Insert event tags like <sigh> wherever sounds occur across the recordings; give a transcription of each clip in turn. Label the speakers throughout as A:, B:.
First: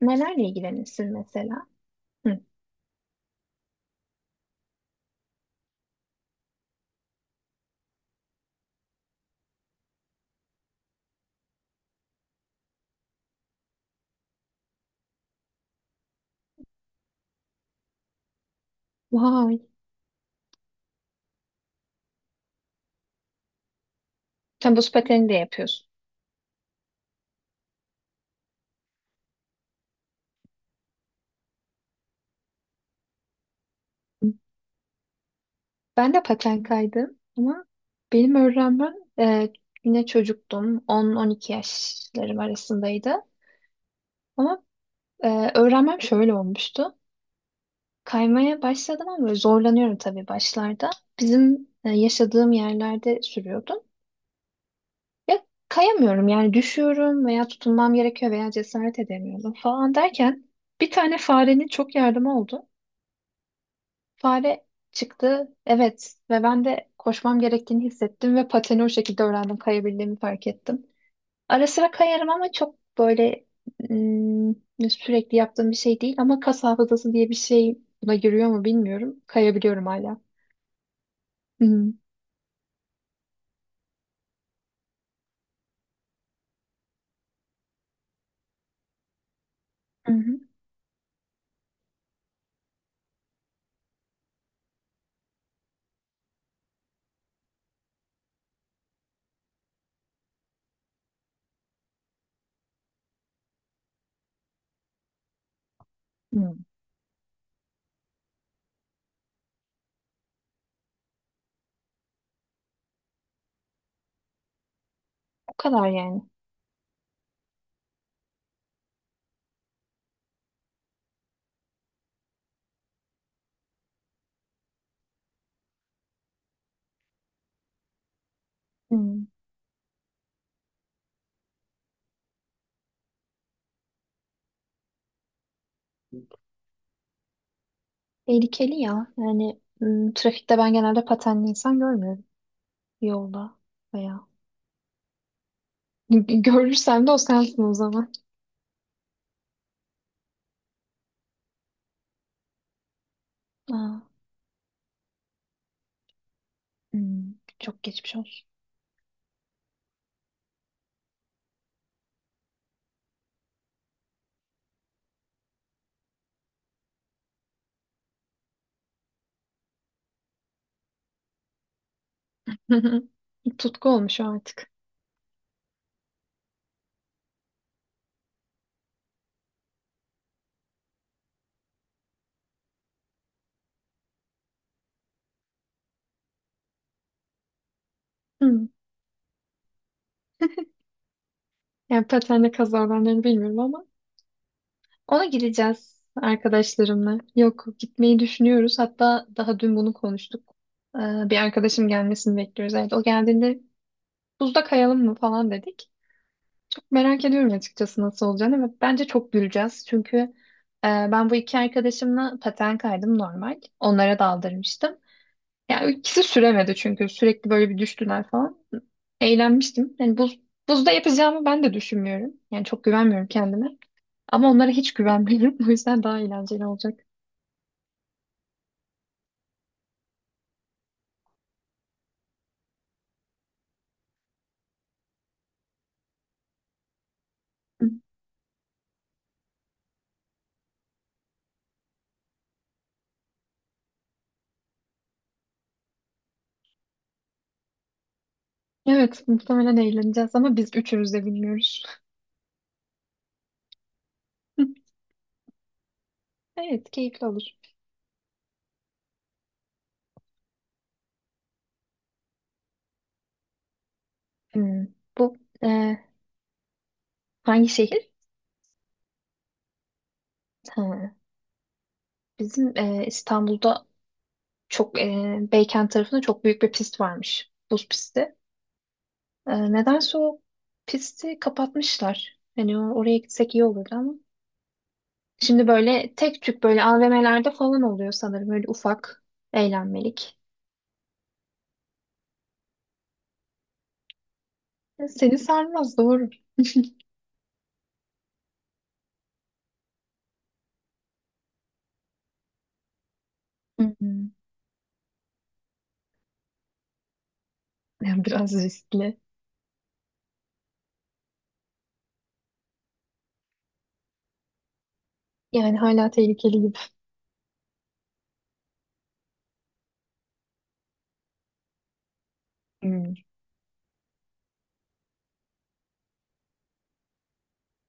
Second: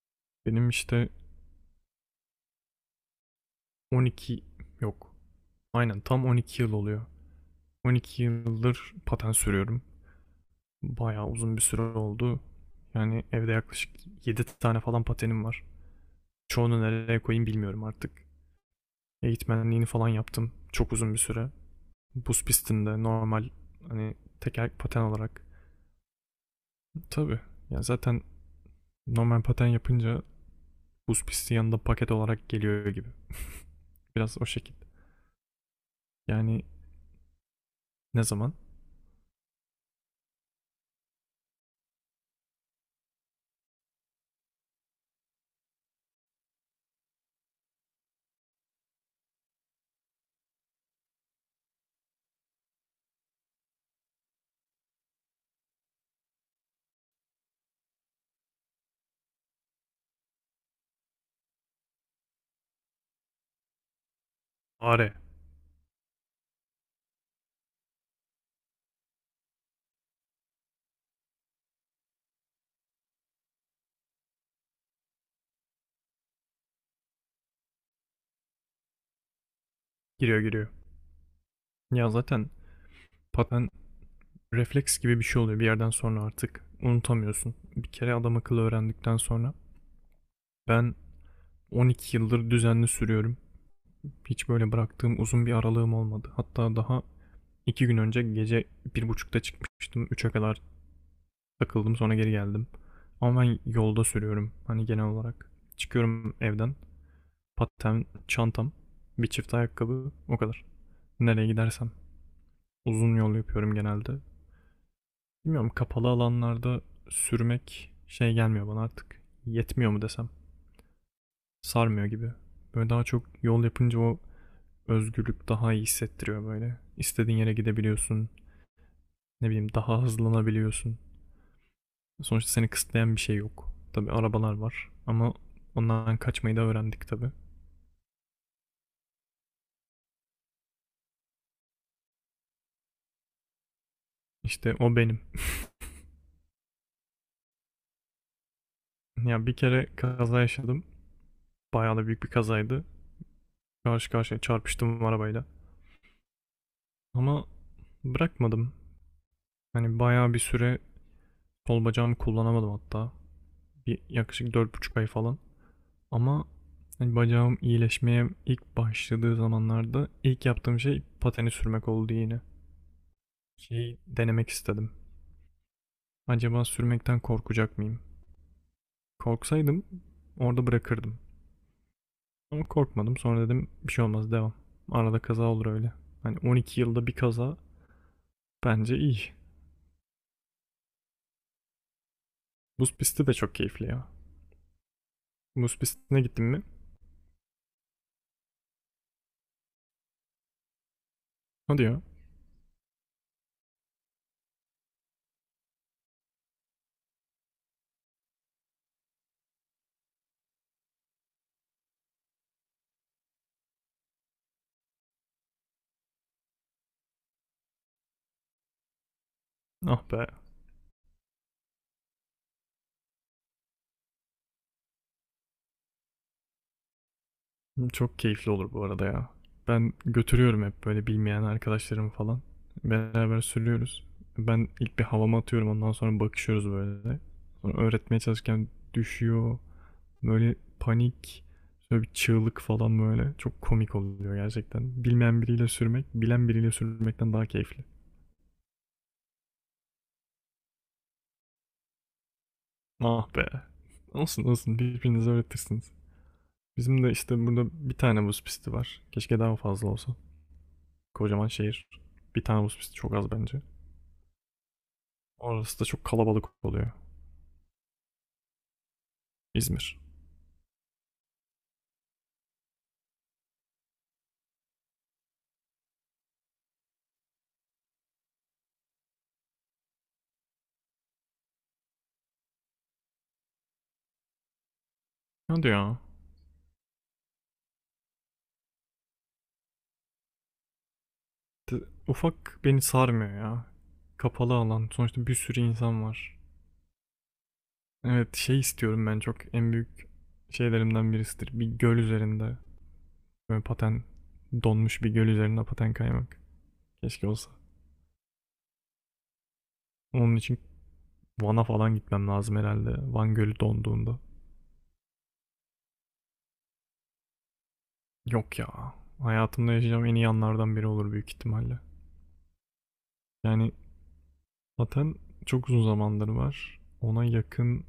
A: Nelerle
B: Benim işte
A: ilgilenirsin mesela? Hı.
B: 12 yok. Aynen tam 12 yıl oluyor. 12 yıldır patent sürüyorum. Bayağı uzun bir süre oldu. Yani evde yaklaşık 7 tane falan patenim var. Çoğunu nereye koyayım bilmiyorum artık.
A: Vay.
B: Eğitmenliğini falan yaptım. Çok uzun bir süre. Buz pistinde normal, hani teker
A: Sen buz
B: paten
A: pateni de
B: olarak.
A: yapıyorsun.
B: Tabii. Yani zaten normal paten yapınca buz pisti yanında paket olarak geliyor gibi. Biraz o şekilde.
A: Ben de paten
B: Yani
A: kaydım ama
B: ne
A: benim
B: zaman?
A: öğrenmem yine çocuktum. 10-12 yaşlarım arasındaydı. Ama öğrenmem şöyle olmuştu. Kaymaya başladım ama böyle zorlanıyorum tabii başlarda. Bizim yaşadığım yerlerde sürüyordum. Ya kayamıyorum yani düşüyorum veya tutunmam gerekiyor veya cesaret edemiyorum falan derken bir tane farenin çok yardımı oldu. Fare
B: Are.
A: çıktı evet ve ben de koşmam gerektiğini hissettim ve pateni o şekilde öğrendim kayabildiğimi fark ettim. Ara sıra kayarım ama çok böyle ım, sürekli yaptığım bir şey değil ama kas hafızası diye bir şey buna giriyor mu bilmiyorum. Kayabiliyorum hala.
B: Giriyor giriyor.
A: Hı hı.
B: Ya zaten paten refleks gibi bir şey oluyor bir yerden sonra artık. Unutamıyorsun. Bir kere adam akıllı öğrendikten sonra.
A: Hı hı.
B: Ben 12 yıldır düzenli sürüyorum. Hiç böyle bıraktığım uzun bir aralığım olmadı. Hatta daha 2 gün önce gece bir buçukta çıkmıştım. 3'e kadar takıldım sonra geri geldim. Ama ben yolda sürüyorum hani genel olarak. Çıkıyorum
A: Hı.
B: evden. Paten, çantam, bir çift ayakkabı o kadar. Nereye gidersem. Uzun yol yapıyorum genelde.
A: O
B: Bilmiyorum
A: kadar
B: kapalı
A: yani.
B: alanlarda sürmek şey gelmiyor bana artık. Yetmiyor mu desem. Sarmıyor gibi. Böyle daha çok yol yapınca o özgürlük daha iyi hissettiriyor böyle. İstediğin yere gidebiliyorsun.
A: Hı.
B: Ne bileyim daha hızlanabiliyorsun. Sonuçta seni kısıtlayan bir şey yok. Tabii arabalar var ama ondan kaçmayı da öğrendik tabii.
A: Tehlikeli ya. Yani trafikte ben genelde patenli insan görmüyorum yolda veya
B: İşte o benim. <laughs>
A: <laughs> görürsem de o sensin o zaman.
B: Ya bir kere kaza yaşadım. Bayağı da büyük bir kazaydı.
A: Aa,
B: Karşı karşıya çarpıştım arabayla.
A: Hı.
B: Ama
A: Çok geçmiş olsun.
B: bırakmadım. Hani bayağı bir süre sol bacağımı kullanamadım hatta. Bir yaklaşık 4,5 ay falan. Ama hani bacağım iyileşmeye ilk başladığı zamanlarda ilk yaptığım şey pateni sürmek oldu yine.
A: <laughs> Tutku
B: Şeyi
A: olmuş o
B: denemek
A: artık.
B: istedim. Acaba sürmekten korkacak mıyım? Korksaydım orada bırakırdım. Ama korkmadım. Sonra dedim bir şey olmaz devam. Arada kaza olur öyle. Hani 12 yılda bir kaza
A: Hı.
B: bence iyi.
A: Yani patenle
B: Buz
A: kazalarını
B: pisti de çok
A: bilmiyorum ama
B: keyifli ya.
A: ona
B: Buz
A: gideceğiz
B: pistine gittin mi?
A: arkadaşlarımla. Yok gitmeyi düşünüyoruz. Hatta daha dün bunu konuştuk. Ee, Bir
B: Hadi
A: arkadaşım
B: ya.
A: gelmesini bekliyoruz. Evet, o geldiğinde buzda kayalım mı falan dedik. Merak ediyorum açıkçası nasıl olacağını ve bence çok güleceğiz. Çünkü ben bu iki arkadaşımla paten kaydım normal. Onlara daldırmıştım. Yani ikisi süremedi çünkü sürekli böyle bir düştüler falan. Eğlenmiştim.
B: Ah
A: Yani
B: be.
A: buzda yapacağımı ben de düşünmüyorum. Yani çok güvenmiyorum kendime. Ama onlara hiç güvenmiyorum. <laughs> O yüzden daha eğlenceli olacak.
B: Çok keyifli olur bu arada ya. Ben götürüyorum hep böyle bilmeyen arkadaşlarımı falan. Beraber sürüyoruz. Ben ilk bir havama atıyorum ondan sonra bakışıyoruz böyle. Sonra
A: Hı.
B: öğretmeye çalışırken düşüyor. Böyle panik, böyle bir çığlık falan böyle. Çok komik oluyor gerçekten. Bilmeyen biriyle sürmek, bilen biriyle sürmekten daha keyifli.
A: Evet, muhtemelen eğleneceğiz ama biz üçümüz de bilmiyoruz.
B: Ah be. Olsun olsun
A: <laughs>
B: birbirinize öğretirsiniz.
A: Evet,
B: Bizim de
A: keyifli
B: işte
A: olur.
B: burada bir tane buz pisti var. Keşke daha fazla olsa. Kocaman şehir. Bir tane buz pisti çok az bence.
A: Hmm. Bu
B: Orası da
A: e,
B: çok kalabalık oluyor.
A: hangi şehir?
B: İzmir.
A: Ha, bizim İstanbul'da çok Beykent tarafında çok büyük bir pist varmış. Buz pisti. Nedense o pisti kapatmışlar. Hani oraya gitsek iyi olurdu ama.
B: Ne
A: Şimdi
B: hadi ya.
A: böyle tek tük böyle AVM'lerde falan oluyor sanırım. Böyle ufak eğlenmelik.
B: Ufak beni sarmıyor ya. Kapalı alan. Sonuçta bir
A: Seni
B: sürü
A: sarmaz
B: insan
A: doğru.
B: var. Evet şey istiyorum ben çok en büyük şeylerimden birisidir. Bir göl üzerinde. Böyle
A: Hı
B: paten
A: hı.
B: donmuş bir göl üzerinde paten kaymak. Keşke olsa.
A: Yani biraz riskli.
B: Onun için Van'a falan gitmem lazım herhalde. Van Gölü donduğunda.
A: Yani hala tehlikeli gibi.
B: Yok ya. Hayatımda yaşayacağım en iyi anlardan biri olur büyük ihtimalle.
A: Hmm.
B: Yani zaten çok uzun zamandır var. Ona yakın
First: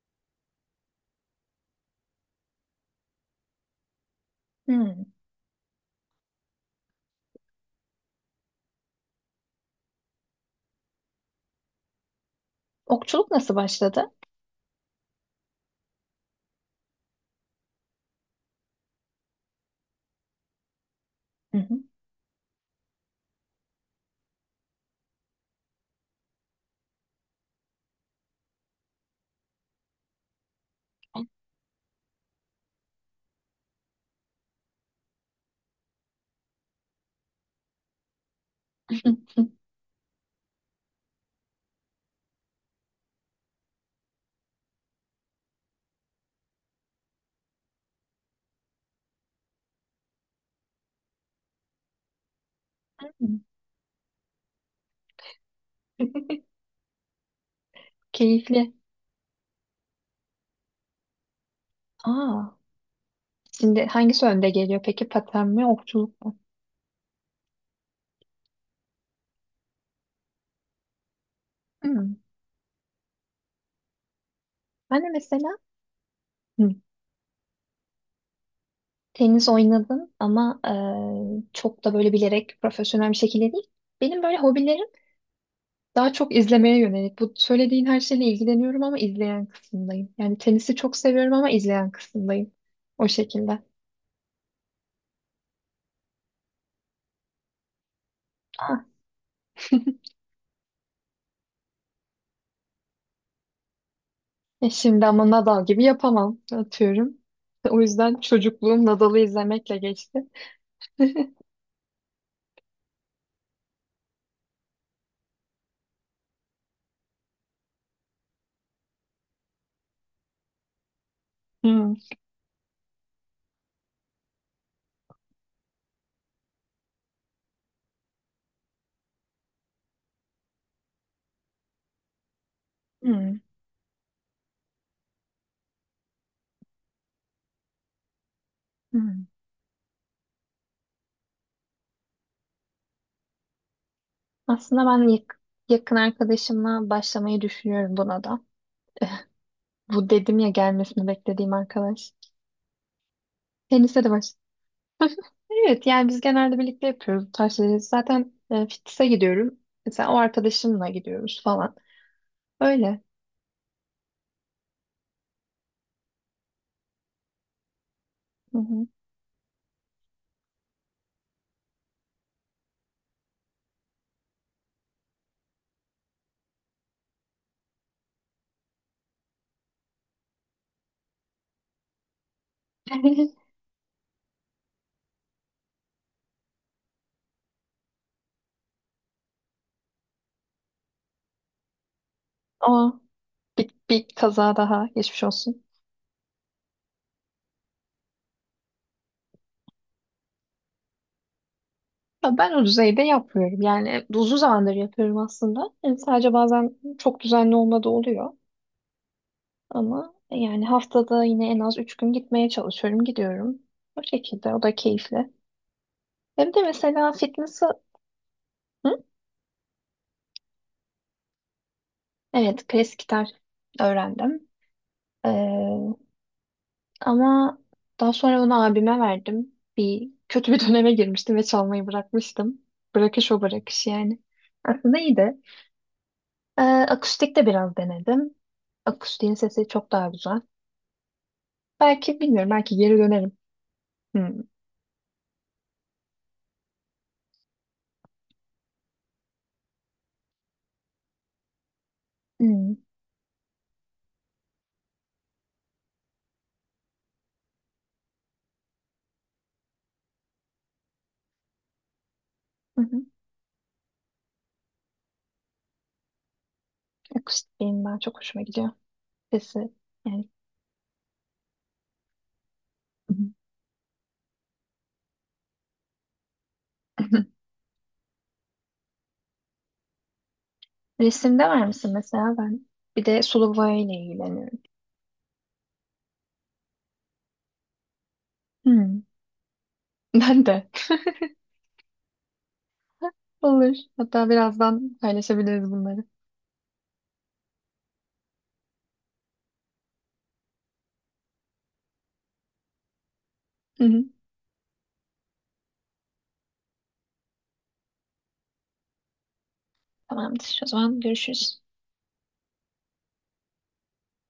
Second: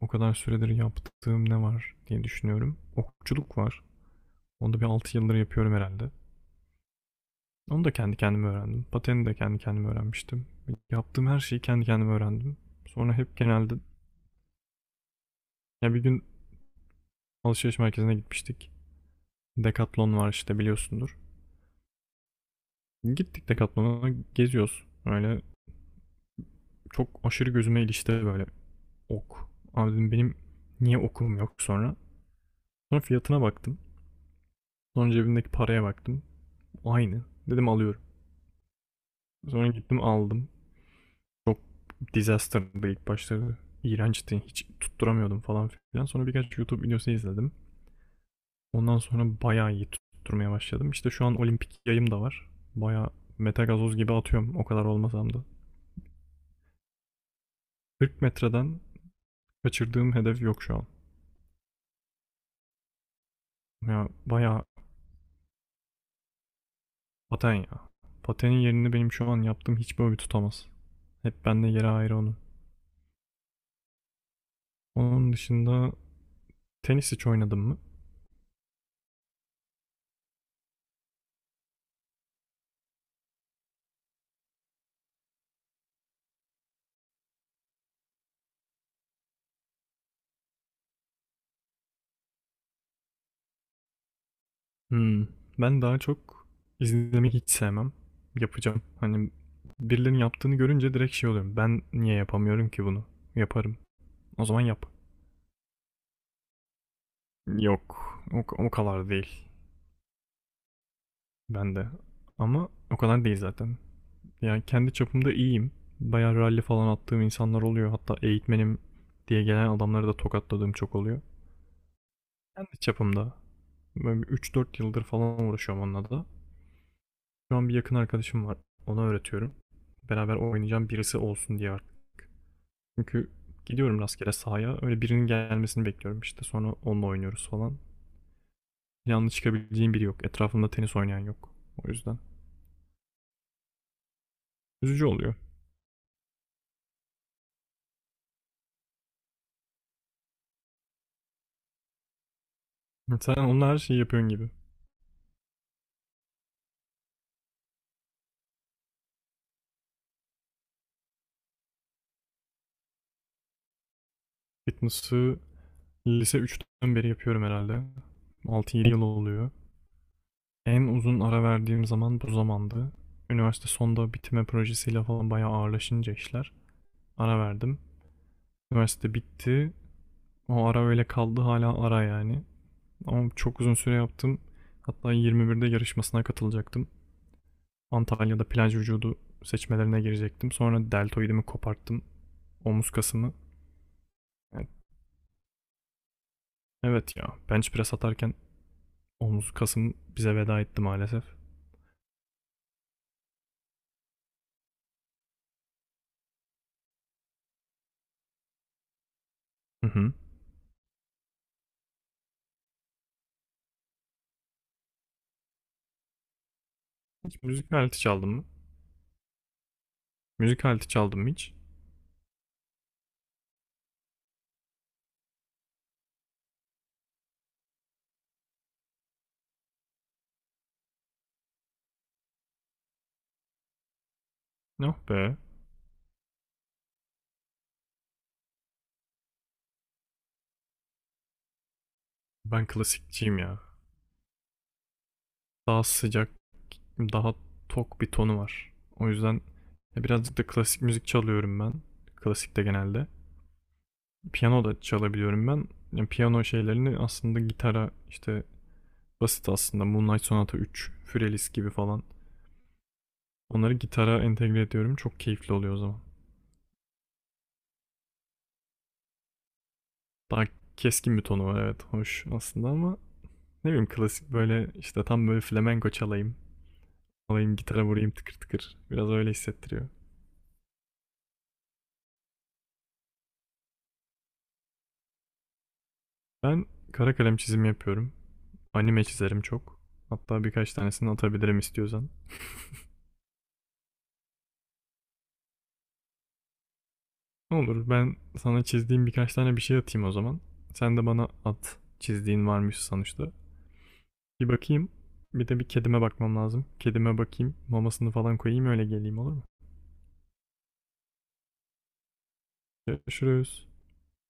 B: o kadar süredir yaptığım ne var diye düşünüyorum. Okçuluk var. Onu da bir
A: Hmm.
B: 6 yıldır yapıyorum herhalde. Onu da kendi kendime öğrendim. Pateni de kendi kendime öğrenmiştim. Yaptığım her şeyi kendi kendime öğrendim. Sonra
A: Okçuluk
B: hep
A: nasıl
B: genelde
A: başladı?
B: ya bir gün alışveriş merkezine gitmiştik. Decathlon var işte biliyorsundur.
A: Hı hı.
B: Gittik Decathlon'a geziyoruz. Öyle çok aşırı gözüme ilişti böyle ok. Abi dedim benim niye okum yok sonra. Sonra fiyatına baktım. Sonra cebimdeki paraya baktım. Aynı. Dedim alıyorum.
A: <laughs>
B: Sonra gittim aldım. Çok disaster'dı ilk başları. İğrençti. Hiç tutturamıyordum falan filan. Sonra birkaç YouTube videosu izledim. Ondan sonra bayağı iyi tutturmaya başladım. İşte şu an olimpik yayım da var. Bayağı metagazoz gibi atıyorum o kadar olmasam da. 40
A: Keyifli.
B: metreden kaçırdığım hedef yok şu an.
A: Aa, şimdi
B: Ya
A: hangisi önde
B: bayağı
A: geliyor peki? Paten mi, okçuluk mu?
B: paten ya. Patenin yerini benim şu an yaptığım hiçbir hobi tutamaz. Hep bende yeri
A: Hmm.
B: ayrı onun.
A: Ben de
B: Onun
A: mesela
B: dışında
A: hı,
B: tenis hiç oynadım mı?
A: tenis oynadım ama çok da böyle bilerek profesyonel bir şekilde değil. Benim böyle hobilerim daha çok izlemeye yönelik. Bu söylediğin her şeyle ilgileniyorum ama izleyen kısımdayım. Yani tenisi çok seviyorum ama izleyen kısımdayım. O şekilde.
B: Hımm. Ben daha çok izlemeyi hiç sevmem. Yapacağım.
A: Ah,
B: Hani birilerinin yaptığını görünce direkt şey oluyorum. Ben niye yapamıyorum ki bunu? Yaparım. O zaman yap.
A: şimdi ama Nadal gibi yapamam atıyorum. O
B: Yok.
A: yüzden
B: O
A: çocukluğum
B: kadar
A: Nadal'ı
B: değil.
A: izlemekle geçti.
B: Ben de. Ama o kadar değil zaten. Yani kendi çapımda iyiyim. Bayağı rally falan attığım insanlar oluyor. Hatta eğitmenim diye gelen adamları da tokatladığım çok oluyor.
A: Hı,
B: Kendi çapımda. Böyle bir 3-4 yıldır falan uğraşıyorum onunla da. Şu an bir yakın arkadaşım var. Ona öğretiyorum. Beraber oynayacağım birisi olsun diye artık. Çünkü
A: hı,
B: gidiyorum rastgele sahaya. Öyle birinin gelmesini bekliyorum işte. Sonra onunla oynuyoruz falan.
A: hı.
B: Planlı çıkabileceğim biri yok. Etrafımda tenis oynayan yok. O yüzden.
A: Aslında
B: Üzücü
A: ben
B: oluyor.
A: yakın arkadaşımla başlamayı düşünüyorum buna da. Bu dedim ya gelmesini beklediğim arkadaş.
B: Sen onlar her şeyi
A: Tenise de
B: yapıyorsun
A: baş.
B: gibi.
A: Evet yani biz genelde birlikte yapıyoruz bu tarz şeyleri. Zaten fitness'e gidiyorum. Mesela o arkadaşımla gidiyoruz falan. Öyle.
B: Fitness'ı lise üçten beri yapıyorum herhalde.
A: Hı
B: Altı
A: hı.
B: yedi yıl oluyor. En uzun ara verdiğim zaman bu zamandı. Üniversite sonda bitirme projesiyle falan bayağı ağırlaşınca işler. Ara verdim. Üniversite bitti. O ara öyle kaldı hala ara yani. Ama
A: <laughs>
B: çok uzun süre yaptım. Hatta 21'de yarışmasına katılacaktım. Antalya'da plaj vücudu seçmelerine girecektim. Sonra deltoidimi koparttım. Omuz
A: O
B: kasımı.
A: bir kaza
B: Yani
A: daha geçmiş olsun.
B: evet ya bench press atarken omuz kasım bize veda etti maalesef.
A: Ya ben o düzeyde yapmıyorum. Yani uzun zamandır yapıyorum aslında. Yani sadece bazen çok düzenli olmadığı oluyor.
B: Hı hı.
A: Ama yani haftada yine en az 3 gün gitmeye çalışıyorum. Gidiyorum. O şekilde. O da keyifli. Hem de mesela
B: Hiç
A: fitness'ı...
B: müzik aleti çaldım mı?
A: Hı?
B: Müzik aleti çaldım mı hiç?
A: Evet, klasik gitar öğrendim. Ee, Ama daha sonra onu abime verdim. Bir kötü bir <laughs> döneme girmiştim ve çalmayı bırakmıştım. Bırakış o bırakış yani. Aslında
B: Yok
A: iyi
B: be.
A: de. Akustik de biraz denedim. Akustiğin sesi çok daha güzel. Belki bilmiyorum
B: Ben
A: belki geri dönerim.
B: klasikçiyim ya.
A: Hmm.
B: Daha sıcak, daha tok bir tonu var. O yüzden birazcık da klasik müzik çalıyorum ben. Klasik de
A: Hmm.
B: genelde. Piyano da çalabiliyorum ben. Yani piyano şeylerini aslında gitara işte basit aslında Moonlight Sonata 3, Fürelis gibi falan.
A: Hı hı.
B: Onları gitara entegre ediyorum. Çok keyifli oluyor o zaman.
A: Akustik benim daha çok hoşuma gidiyor. Sesi yani.
B: Daha keskin bir tonu var evet. Hoş aslında ama
A: Hı
B: ne bileyim klasik böyle işte tam böyle flamenko çalayım.
A: hı. <laughs>
B: Alayım gitara vurayım tıkır tıkır. Biraz öyle hissettiriyor.
A: Resimde var mısın mesela ben? Bir de sulu boyayla ilgileniyorum.
B: Ben kara kalem çizimi yapıyorum.
A: Hmm.
B: Anime çizerim çok. Hatta
A: Ben de.
B: birkaç tanesini atabilirim istiyorsan.
A: <laughs> Olur. Hatta birazdan paylaşabiliriz bunları.
B: Ne olur ben sana çizdiğim birkaç tane bir şey atayım o zaman. Sen de bana at. Çizdiğin varmış sonuçta.
A: Hı hı.
B: Bir bakayım. Bir de bir kedime bakmam lazım. Kedime bakayım. Mamasını falan koyayım öyle geleyim olur mu?
A: Tamamdır. O zaman görüşürüz.
B: Görüşürüz.